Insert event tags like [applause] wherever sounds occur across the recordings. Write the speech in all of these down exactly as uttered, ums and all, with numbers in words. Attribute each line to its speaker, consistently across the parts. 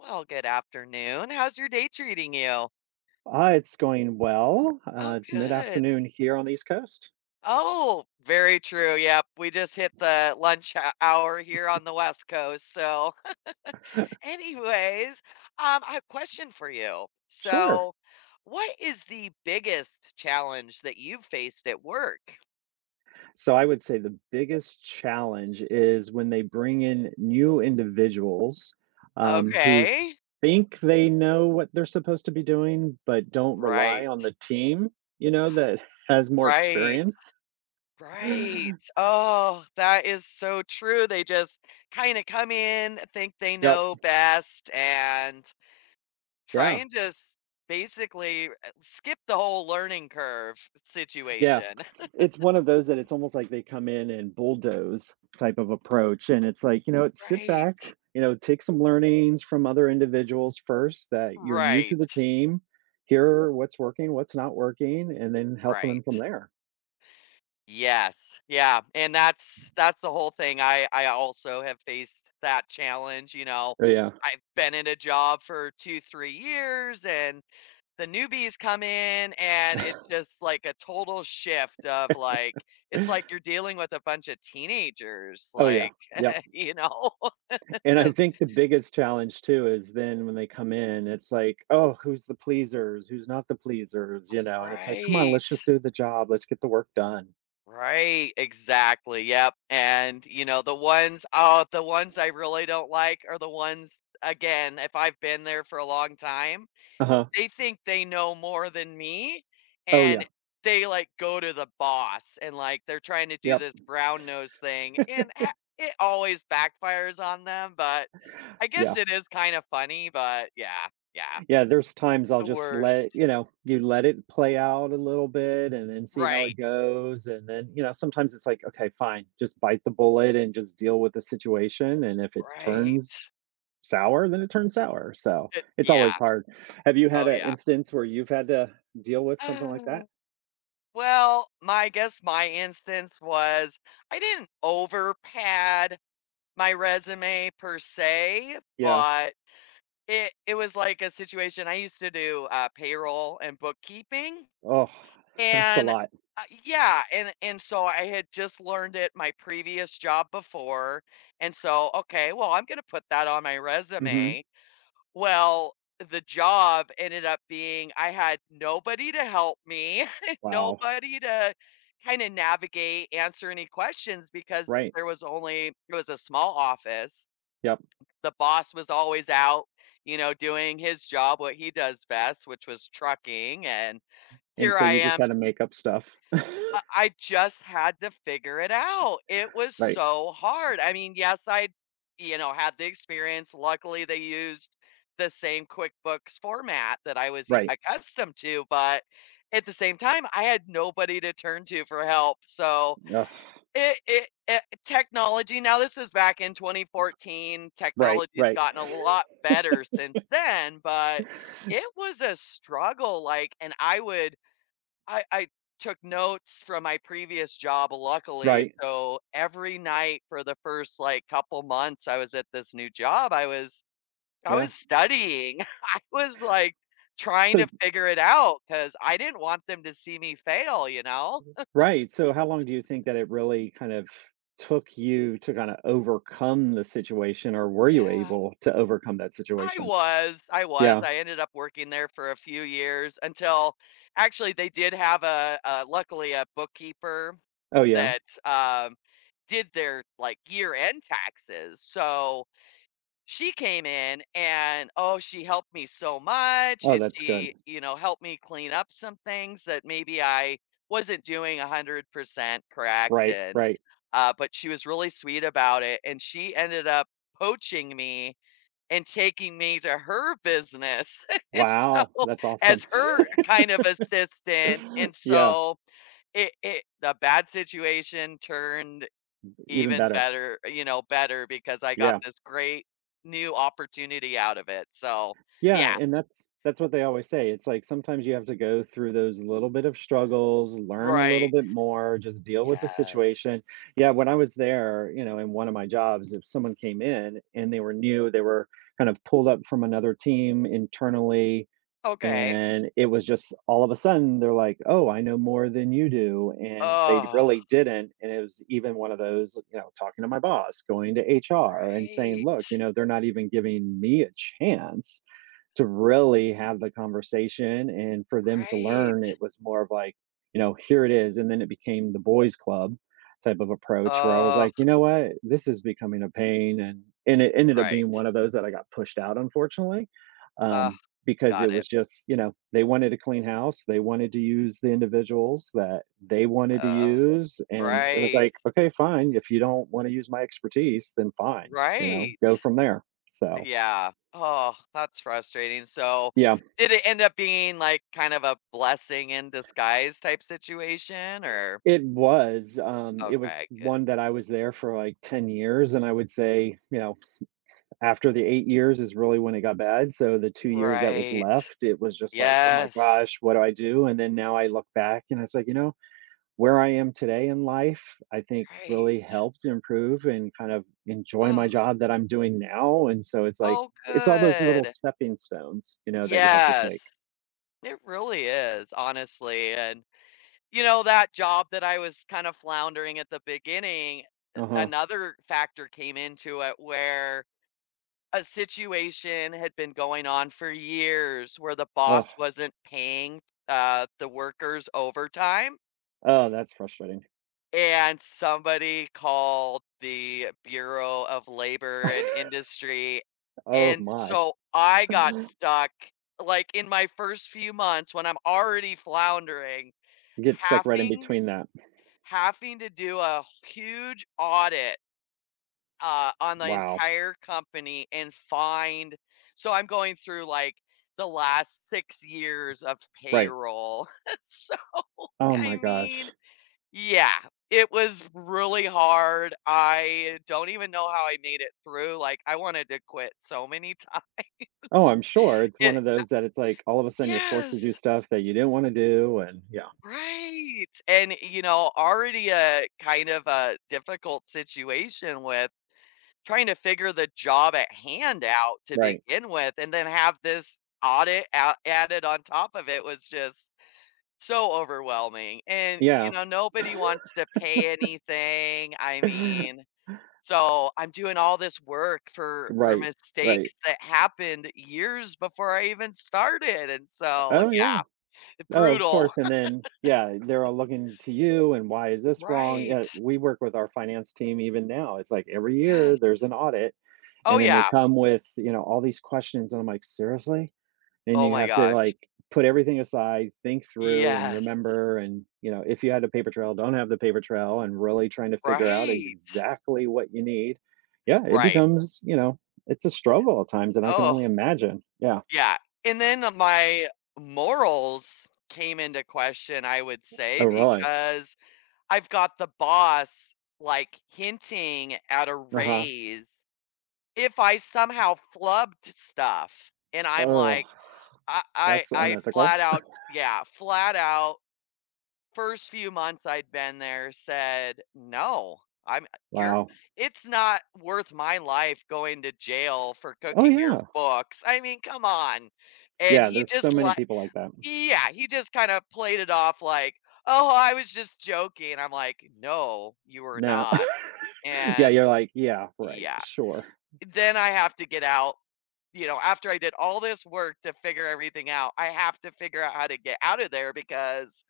Speaker 1: Well, good afternoon. How's your day treating you?
Speaker 2: Uh, it's going well. Uh,
Speaker 1: Oh,
Speaker 2: it's
Speaker 1: good.
Speaker 2: mid-afternoon here on the East Coast.
Speaker 1: Oh, very true. Yep. We just hit the lunch hou- hour here on the West Coast. So, [laughs] anyways, um, I have a question for you.
Speaker 2: Sure.
Speaker 1: So, what is the biggest challenge that you've faced at work?
Speaker 2: So I would say the biggest challenge is when they bring in new individuals um, who
Speaker 1: Okay.
Speaker 2: think they know what they're supposed to be doing, but don't
Speaker 1: Right.
Speaker 2: rely on the team, you know, that [laughs] has more
Speaker 1: Right.
Speaker 2: experience. [laughs]
Speaker 1: Right. Oh, that is so true. They just kind of come in, think they
Speaker 2: Yep.
Speaker 1: know best, and try
Speaker 2: Yeah.
Speaker 1: and just basically, uh, skip the whole learning curve
Speaker 2: Yeah.
Speaker 1: situation. [laughs]
Speaker 2: It's one of those that it's almost like they come in and bulldoze type of approach, and it's like, you know, sit
Speaker 1: Right.
Speaker 2: back, you know, take some learnings from other individuals first that you're new to the
Speaker 1: Right.
Speaker 2: team. Hear what's working, what's not working, and then help them from
Speaker 1: Right.
Speaker 2: there.
Speaker 1: Yes. Yeah, and that's that's the whole thing. I I also have faced that challenge, you know.
Speaker 2: Yeah.
Speaker 1: I've been in a job for two, three years, and the newbies come in, and it's just like a total shift of, like, it's like you're dealing with a bunch of teenagers,
Speaker 2: Oh yeah.
Speaker 1: like,
Speaker 2: Yeah,
Speaker 1: [laughs] you know, [laughs]
Speaker 2: and I
Speaker 1: just
Speaker 2: think the biggest challenge too is then when they come in, it's like, oh, who's the pleasers, who's not the pleasers, you know? And it's like, come on, let's just
Speaker 1: right.
Speaker 2: do the job, let's get the work done.
Speaker 1: Right, exactly, yep, and, you know, the ones oh, the ones I really don't like are the ones again, if I've been there for a long time,
Speaker 2: Uh-huh.
Speaker 1: they think they know more than me,
Speaker 2: Oh
Speaker 1: and
Speaker 2: yeah.
Speaker 1: they, like, go to the boss and, like, they're trying to do
Speaker 2: Yep.
Speaker 1: this brown nose thing, and a it always backfires on them, but I guess
Speaker 2: Yeah.
Speaker 1: it is kinda funny, but yeah, yeah,
Speaker 2: Yeah, there's times I'll
Speaker 1: the
Speaker 2: just let
Speaker 1: worst.
Speaker 2: you know, you let it play out a little bit and then see how
Speaker 1: Right,
Speaker 2: it goes, and then, you know, sometimes it's like, "Okay, fine, just bite the bullet and just deal with the situation," and if it
Speaker 1: right,
Speaker 2: turns sour, then it turns sour, so,
Speaker 1: it
Speaker 2: it's
Speaker 1: yeah,
Speaker 2: always hard. Have you had
Speaker 1: oh,
Speaker 2: an instance where you've had to deal with something like
Speaker 1: yeah.
Speaker 2: that?
Speaker 1: [sighs] Well, my I guess my instance was I didn't over pad my resume per se,
Speaker 2: Yeah.
Speaker 1: but it it was like a situation. I used to do uh, payroll and bookkeeping,
Speaker 2: Oh, [laughs] that's a
Speaker 1: and
Speaker 2: lot.
Speaker 1: uh, yeah, and and so I had just learned it my previous job before, and so okay, well I'm gonna put that on my
Speaker 2: Mhm.
Speaker 1: resume, well, the job ended up being I had nobody to help me, [laughs]
Speaker 2: Wow.
Speaker 1: nobody to kind of navigate, answer any questions because
Speaker 2: Right.
Speaker 1: there was only it was a small office.
Speaker 2: Yep,
Speaker 1: The boss was always out, you know, doing his job, what he does best, which was trucking. And
Speaker 2: and
Speaker 1: here
Speaker 2: so
Speaker 1: I
Speaker 2: you just had
Speaker 1: am
Speaker 2: to make up stuff. [laughs]
Speaker 1: I I just had to figure it out. It was
Speaker 2: Right,
Speaker 1: so hard. I mean, yes, I, you know, had the experience. Luckily, they used the same QuickBooks format that I was y-
Speaker 2: right.
Speaker 1: accustomed to, but at the same time, I had nobody to turn to for help. So
Speaker 2: Ugh.
Speaker 1: it, it, it technology. Now this was back in twenty fourteen.
Speaker 2: Right,
Speaker 1: Technology's
Speaker 2: right,
Speaker 1: gotten a lot better since then, but it was a struggle. Like, and I would I I took notes from my previous job, luckily,
Speaker 2: right.
Speaker 1: so every night for the first, like, couple months I was at this new job, I was I
Speaker 2: Yeah.
Speaker 1: was studying. [laughs] I was, like, trying
Speaker 2: So
Speaker 1: to figure it out because I didn't want them to see me fail, you know?
Speaker 2: right, so how long do you think that it really kind of took you to kinda overcome the situation, or were
Speaker 1: Yeah.
Speaker 2: you able to overcome that
Speaker 1: I
Speaker 2: situation?
Speaker 1: was, I was.
Speaker 2: Yeah.
Speaker 1: I ended up working there for a few years until actually, they did have a a luckily, a bookkeeper
Speaker 2: Oh, yeah?
Speaker 1: that, um, did their, like, year-end taxes, so she came in and, oh, she helped me so much,
Speaker 2: Oh,
Speaker 1: and
Speaker 2: that's good.
Speaker 1: she, you know, helped me clean up some things that maybe I wasn't doing one hundred percent correct
Speaker 2: Right,
Speaker 1: and
Speaker 2: right.
Speaker 1: uh, but she was really sweet about it, and she ended up poaching me and taking me to her business, [laughs] and so
Speaker 2: Wow, that's
Speaker 1: as
Speaker 2: awesome. [laughs]
Speaker 1: her kind of assistant, and
Speaker 2: Yeah,
Speaker 1: so it it the bad situation turned
Speaker 2: even
Speaker 1: even
Speaker 2: better.
Speaker 1: better, you know, better because I got
Speaker 2: Yeah.
Speaker 1: this great new opportunity out of it. So, yeah,
Speaker 2: Yeah, and that's that's what they always say. It's like sometimes you have to go through those little bit of struggles, learn a little
Speaker 1: right.
Speaker 2: bit more, just deal with the
Speaker 1: Yes.
Speaker 2: situation. Yeah, when I was there, you know, in one of my jobs, if someone came in and they were new, they were kind of pulled up from another team internally,
Speaker 1: Okay.
Speaker 2: and it was just all of a sudden they're like, "Oh, I know more than you do," and they
Speaker 1: Oh,
Speaker 2: really didn't. And it was even one of those, you know, talking to my boss, going to H R, and saying,
Speaker 1: right.
Speaker 2: "Look, you know, they're not even giving me a chance." To really have the conversation and for them to learn,
Speaker 1: Right.
Speaker 2: it was more of like, you know, here it is. And then it became the boys club type of approach where I was
Speaker 1: Oh,
Speaker 2: like, you know what, this is becoming a pain. And and it ended up
Speaker 1: right.
Speaker 2: being one of those that I got pushed out, unfortunately.
Speaker 1: Uh,
Speaker 2: um, because it
Speaker 1: got it.
Speaker 2: was just, you know, they wanted a clean house, they wanted to use the individuals that they wanted to
Speaker 1: Uh,
Speaker 2: use, and it was
Speaker 1: right.
Speaker 2: like, okay, fine, if you don't want to use my expertise, then fine, you know, go
Speaker 1: Right.
Speaker 2: from there. So
Speaker 1: Yeah. Oh, that's frustrating. So,
Speaker 2: yeah.
Speaker 1: did it end up being like kind of a blessing in disguise type situation or
Speaker 2: It was, um, it was
Speaker 1: okay, good.
Speaker 2: one that I was there for, like, ten years, and I would say, you know, after the eight years is really when it got bad, so the two years that was
Speaker 1: Right.
Speaker 2: left, it was just like, "Oh my
Speaker 1: Yes.
Speaker 2: gosh, what do I do?" And then now I look back and it's like, you know, where I am today in life, I think really
Speaker 1: Right.
Speaker 2: helped improve and kind of enjoy
Speaker 1: Oh,
Speaker 2: my job that I'm doing now, and so it's like,
Speaker 1: oh,
Speaker 2: it's all those little
Speaker 1: good.
Speaker 2: stepping stones, you know, that you have to take.
Speaker 1: Yes. It really is, honestly, and, you know, that job that I was kind of floundering at the beginning, uh,
Speaker 2: Uh-huh.
Speaker 1: another factor came into it where a situation had been going on for years where the
Speaker 2: Oh.
Speaker 1: boss wasn't paying, uh, the workers overtime.
Speaker 2: Oh, that's frustrating.
Speaker 1: And somebody called the Bureau of Labor and
Speaker 2: [laughs]
Speaker 1: Industry,
Speaker 2: Oh
Speaker 1: and
Speaker 2: my.
Speaker 1: so I got stuck, like, in my first few months when I'm already floundering,
Speaker 2: Get stuck right in
Speaker 1: having
Speaker 2: between that.
Speaker 1: having to do a huge audit, uh, on the
Speaker 2: Wow.
Speaker 1: entire company and find so I'm going through, like, the last six years of
Speaker 2: Right.
Speaker 1: payroll. [laughs] So,
Speaker 2: Oh
Speaker 1: I
Speaker 2: my
Speaker 1: mean
Speaker 2: gosh.
Speaker 1: yeah, it was really hard. I don't even know how I made it through. Like, I wanted to quit so many [laughs]
Speaker 2: Oh,
Speaker 1: times.
Speaker 2: I'm sure it's
Speaker 1: It,
Speaker 2: one of those that it's like all of a sudden you're forced to do
Speaker 1: yes,
Speaker 2: stuff that you didn't want to do and yeah.
Speaker 1: right. And, you know, already a kind of a difficult situation with trying to figure the job at hand out to
Speaker 2: Right.
Speaker 1: begin with, and then have this audit out, added on top of it was just so overwhelming. And, you
Speaker 2: Yeah.
Speaker 1: know, nobody wants to pay anything. I mean,
Speaker 2: [laughs]
Speaker 1: so, I'm doing all this work for for
Speaker 2: Right. Right.
Speaker 1: mistakes that happened years before I even started, and so
Speaker 2: Oh
Speaker 1: yeah,
Speaker 2: yeah. Oh, of
Speaker 1: brutal.
Speaker 2: course. And
Speaker 1: [laughs]
Speaker 2: then yeah, they're all looking to you and why is this wrong? Yeah,
Speaker 1: Right.
Speaker 2: we work with our finance team even now. It's like every
Speaker 1: Yes.
Speaker 2: year there's an audit
Speaker 1: Oh,
Speaker 2: and then they
Speaker 1: yeah.
Speaker 2: come with, you know, all these questions and I'm like, "Seriously? And
Speaker 1: Oh
Speaker 2: you
Speaker 1: my
Speaker 2: have to,
Speaker 1: gosh.
Speaker 2: like, put everything aside, think through, and
Speaker 1: Yes.
Speaker 2: remember, and, you know, if you had a paper trail, don't have the paper trail, and really trying to figure out
Speaker 1: Right.
Speaker 2: exactly what you need. Yeah, it
Speaker 1: Right.
Speaker 2: becomes, you know, it's a struggle at times, and I can
Speaker 1: Oh,
Speaker 2: only imagine. Yeah.
Speaker 1: yeah, and then my morals came into question, I would say,
Speaker 2: Oh, really?
Speaker 1: because I've got the boss, like, hinting at a
Speaker 2: Uh-huh.
Speaker 1: raise if I somehow flubbed stuff and I'm
Speaker 2: Oh,
Speaker 1: like, I I
Speaker 2: that's
Speaker 1: I
Speaker 2: unethical.
Speaker 1: flat out yeah, flat out, first few months I'd been there said, "No, I'm you're
Speaker 2: Wow.
Speaker 1: it's not worth my life going to jail for
Speaker 2: Oh,
Speaker 1: cooking your
Speaker 2: yeah.
Speaker 1: books." I mean, come on. And
Speaker 2: Yeah,
Speaker 1: he
Speaker 2: there's so
Speaker 1: just
Speaker 2: many
Speaker 1: like
Speaker 2: people like that.
Speaker 1: yeah, he just kind of played it off like, "Oh, I was just joking." I'm like, "No, you were
Speaker 2: No.
Speaker 1: not."
Speaker 2: [laughs] Yeah,
Speaker 1: And
Speaker 2: you're like, "Yeah, right,
Speaker 1: yeah,
Speaker 2: sure."
Speaker 1: then I have to get out you know, after I did all this work to figure everything out, I have to figure out how to get out of there because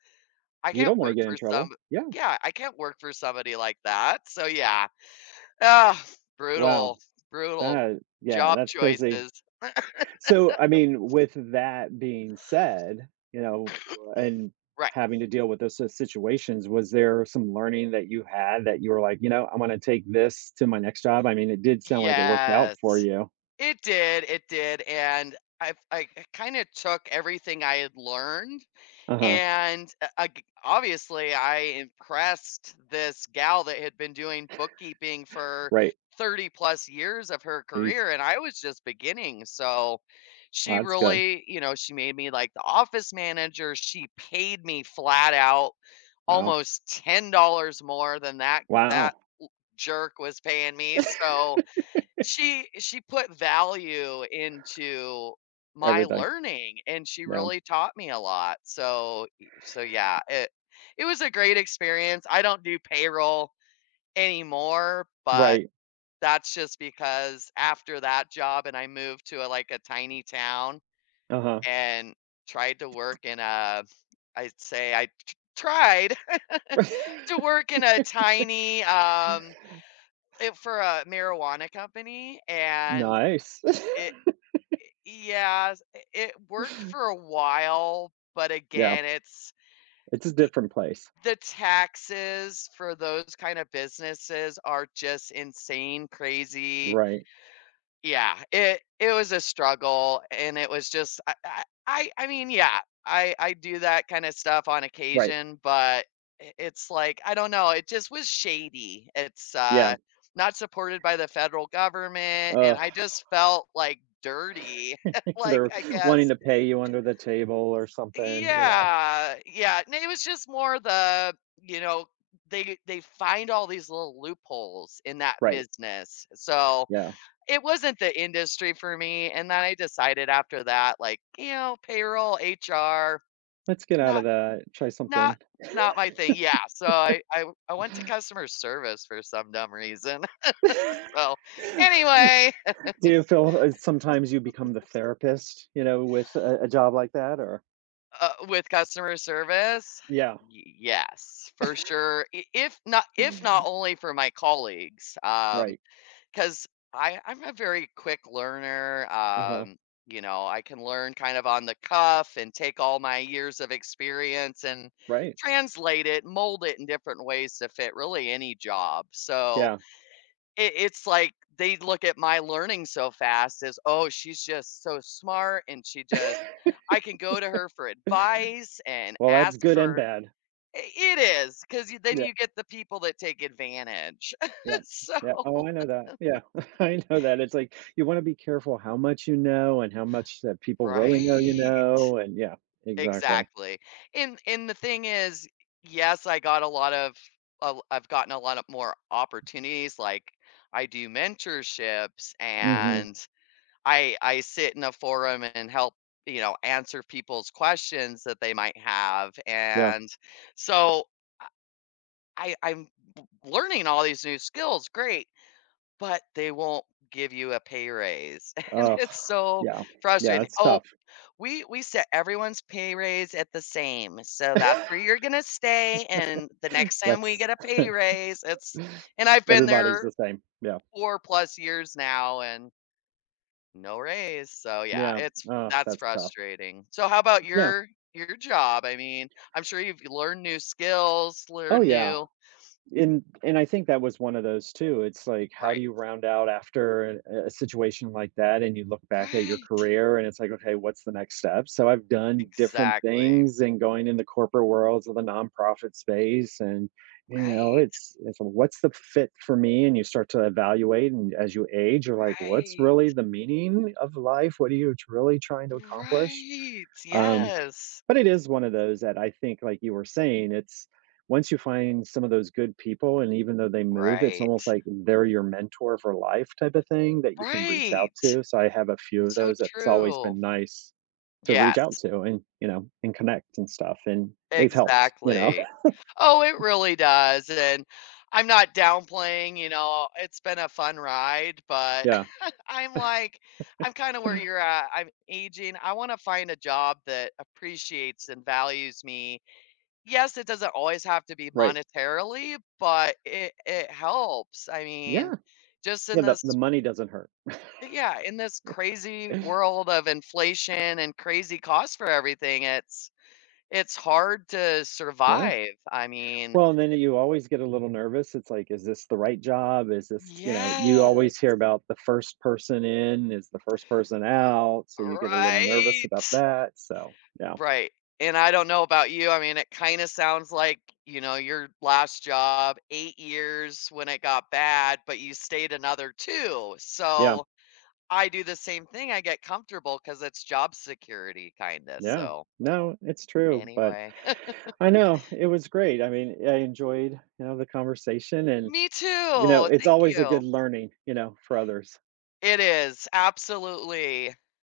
Speaker 1: I
Speaker 2: You
Speaker 1: can't
Speaker 2: don't wanna
Speaker 1: work
Speaker 2: get in
Speaker 1: for some
Speaker 2: trouble. Yeah.
Speaker 1: yeah, I can't work for somebody like that. So yeah. Ah,
Speaker 2: Wow.
Speaker 1: brutal, brutal
Speaker 2: That, yeah,
Speaker 1: job
Speaker 2: that's crazy.
Speaker 1: choices.
Speaker 2: So, I mean, with that being said, you know, and
Speaker 1: Right.
Speaker 2: having to deal with those sort of situations, was there some learning that you had that you were like, "You know, I'm gonna take this to my next job?" I mean, it did sound like it worked out for
Speaker 1: Yes.
Speaker 2: you.
Speaker 1: It did, it did. And I I kind of took everything I had learned
Speaker 2: Uh-huh.
Speaker 1: and uh, ag- obviously, I impressed this gal that had been doing bookkeeping for
Speaker 2: Right.
Speaker 1: thirty plus years of her
Speaker 2: Jeez.
Speaker 1: career, and I was just beginning. So
Speaker 2: Wow,
Speaker 1: she
Speaker 2: that's good.
Speaker 1: really, you know, she made me like the office manager. She paid me flat out
Speaker 2: Wow.
Speaker 1: almost ten dollars more than that that
Speaker 2: Wow.
Speaker 1: jerk was paying me. So she she put value into my
Speaker 2: Everything.
Speaker 1: learning, and she
Speaker 2: Yeah.
Speaker 1: really taught me a lot. So so yeah, it it was a great experience. I don't do payroll anymore, but
Speaker 2: Right.
Speaker 1: that's just because after that job and I moved to a like, a tiny town
Speaker 2: Uh-huh.
Speaker 1: and tried to work in a I'd say I t tried [laughs] to
Speaker 2: [laughs]
Speaker 1: work in a tiny, um, eh, for a marijuana company, and
Speaker 2: Nice.
Speaker 1: it
Speaker 2: [laughs]
Speaker 1: yeah, I it worked for a while, but
Speaker 2: Yeah.
Speaker 1: again, it's
Speaker 2: It's a
Speaker 1: I
Speaker 2: different place.
Speaker 1: the taxes for those kind of businesses are just insane crazy.
Speaker 2: Right.
Speaker 1: Yeah, it it was a struggle, and it was just I I I I mean, yeah, I I do that kinda stuff on
Speaker 2: Right.
Speaker 1: occasion, but I it's like, I don't know, it just was shady. It's, uh,
Speaker 2: Yeah.
Speaker 1: not supported by the federal government, and
Speaker 2: Ugh,
Speaker 1: I just felt, like, dirty, [laughs]
Speaker 2: [laughs]
Speaker 1: like,
Speaker 2: they're
Speaker 1: I
Speaker 2: wanting
Speaker 1: guess
Speaker 2: to pay you under the table or something, you know?
Speaker 1: yeah, yeah. And it was just more the, you know, they they find all these little loopholes in that
Speaker 2: Right,
Speaker 1: business. So
Speaker 2: yeah.
Speaker 1: it wasn't the industry for me. And then I decided after that, like, you know, payroll, H R,
Speaker 2: Let's get out of
Speaker 1: not
Speaker 2: that, try
Speaker 1: not
Speaker 2: something.
Speaker 1: not my thing. Yeah. So I I, I went to customer service for some dumb reason.
Speaker 2: [laughs]
Speaker 1: [laughs] So anyway,
Speaker 2: Do you feel, uh, sometimes you become the therapist, you know, with a a job like that, or
Speaker 1: uh, with customer service?
Speaker 2: Yeah.
Speaker 1: Y yes, for sure. I if not if not only for my colleagues, um,
Speaker 2: Right.
Speaker 1: because I I'm a very quick learner,
Speaker 2: Uh-huh.
Speaker 1: um, you know, I can learn kind of on the cuff and take all my years of experience and
Speaker 2: Right.
Speaker 1: translate it, mold it in different ways to fit really any job, so
Speaker 2: Yeah.
Speaker 1: it, it's like they look at my learning so fast as oh she's just so smart and she just
Speaker 2: [laughs]
Speaker 1: I can go to her for advice and
Speaker 2: Well, that's
Speaker 1: ask
Speaker 2: good and
Speaker 1: for
Speaker 2: bad.
Speaker 1: I- it is because then
Speaker 2: Yeah,
Speaker 1: you get the people that take advantage [laughs]
Speaker 2: yeah,
Speaker 1: so
Speaker 2: yeah. Oh, I know that. Yeah, [laughs] I know that. It's like, you wanna be careful how much you know and how much that people really know you
Speaker 1: right
Speaker 2: know, and yeah, exactly.
Speaker 1: exactly and and the thing is yes i got a lot of a- i've gotten a lot of more opportunities like I do mentorships
Speaker 2: Mhm,
Speaker 1: and I I sit in a forum and help, you know, answer people's questions that they might have,
Speaker 2: yeah.
Speaker 1: and so I I'm w- learning all these new skills, great, but they won't give you a pay raise. [laughs] And
Speaker 2: Oh.
Speaker 1: it's so
Speaker 2: Yeah, yeah,
Speaker 1: frustrating.
Speaker 2: it's
Speaker 1: Oh,
Speaker 2: tough.
Speaker 1: we we set everyone's pay raise at the same. So that's where you're
Speaker 2: [laughs]
Speaker 1: going to stay and the next time we
Speaker 2: That's
Speaker 1: get a pay raise, it's and I've been
Speaker 2: Everybody's
Speaker 1: there
Speaker 2: the same. Yeah.
Speaker 1: four plus years now and no raise, so yeah,
Speaker 2: Yeah.
Speaker 1: it's
Speaker 2: Uh,
Speaker 1: that's
Speaker 2: that's tough.
Speaker 1: frustrating. So how about
Speaker 2: Yeah.
Speaker 1: your your job? I mean, I'm sure you've learned new skills,
Speaker 2: Oh,
Speaker 1: learn
Speaker 2: yeah.
Speaker 1: new
Speaker 2: And and I think that was one of those too. It's like, how do
Speaker 1: right.
Speaker 2: you round out after a, a situation like that? And you look back at your
Speaker 1: Right.
Speaker 2: career and it's like, okay, what's the next step? So I've done different
Speaker 1: Exactly.
Speaker 2: things and going in the corporate worlds of the nonprofit space. And, you know,
Speaker 1: Right.
Speaker 2: it's, it's what's the fit for me? And you start to evaluate. And as you age, you're like, what's
Speaker 1: Right.
Speaker 2: really the meaning of life? What are you really trying to accomplish?
Speaker 1: Right.
Speaker 2: Um,
Speaker 1: Yes.
Speaker 2: But it is one of those that I think, like you were saying, it's once you find some of those good people, and even though they move, it's
Speaker 1: Right.
Speaker 2: almost like they're your mentor for life type of thing that you can reach out
Speaker 1: Right.
Speaker 2: to. So I have a few of
Speaker 1: So
Speaker 2: those that's always
Speaker 1: true.
Speaker 2: been nice to reach out
Speaker 1: Yes.
Speaker 2: to and, you know, and connect and stuff. And they've helped, you know?
Speaker 1: Exactly.
Speaker 2: [laughs]
Speaker 1: Oh, it really does, and I'm not downplaying, you know, it's been a fun ride, but
Speaker 2: Yeah.
Speaker 1: [laughs] I'm like I'm kinda where you're at, I'm aging, I wanna find a job that appreciates and values me. Yes, it doesn't always have to be
Speaker 2: Right.
Speaker 1: monetarily, but it it helps, I mean,
Speaker 2: Yeah.
Speaker 1: just in
Speaker 2: Yeah. The,
Speaker 1: this
Speaker 2: the money doesn't hurt.
Speaker 1: yeah, in this crazy world of inflation and crazy costs for everything, it's it's hard to
Speaker 2: Yeah.
Speaker 1: survive. I mean
Speaker 2: Well, and then you always get a little nervous. It's like, is this the right job? Is this, you know, you
Speaker 1: yes,
Speaker 2: always hear about the first person in is the first person out. So you get a little nervous about
Speaker 1: right,
Speaker 2: that. So, yeah,
Speaker 1: right, and I don't know about you, I mean, it kinda sounds like, you know, your last job, eight years when it got bad, but you stayed another two,
Speaker 2: yeah,
Speaker 1: so I do the same thing, I get comfortable because it's job security kinda,
Speaker 2: yeah.
Speaker 1: so
Speaker 2: No, it's true. But
Speaker 1: anyway. [laughs]
Speaker 2: I know it was great. I mean, I enjoyed, you know, the conversation and,
Speaker 1: Me
Speaker 2: you
Speaker 1: too,
Speaker 2: know, it's
Speaker 1: thank
Speaker 2: always a
Speaker 1: you.
Speaker 2: good learning, you know, for others.
Speaker 1: It is, absolutely.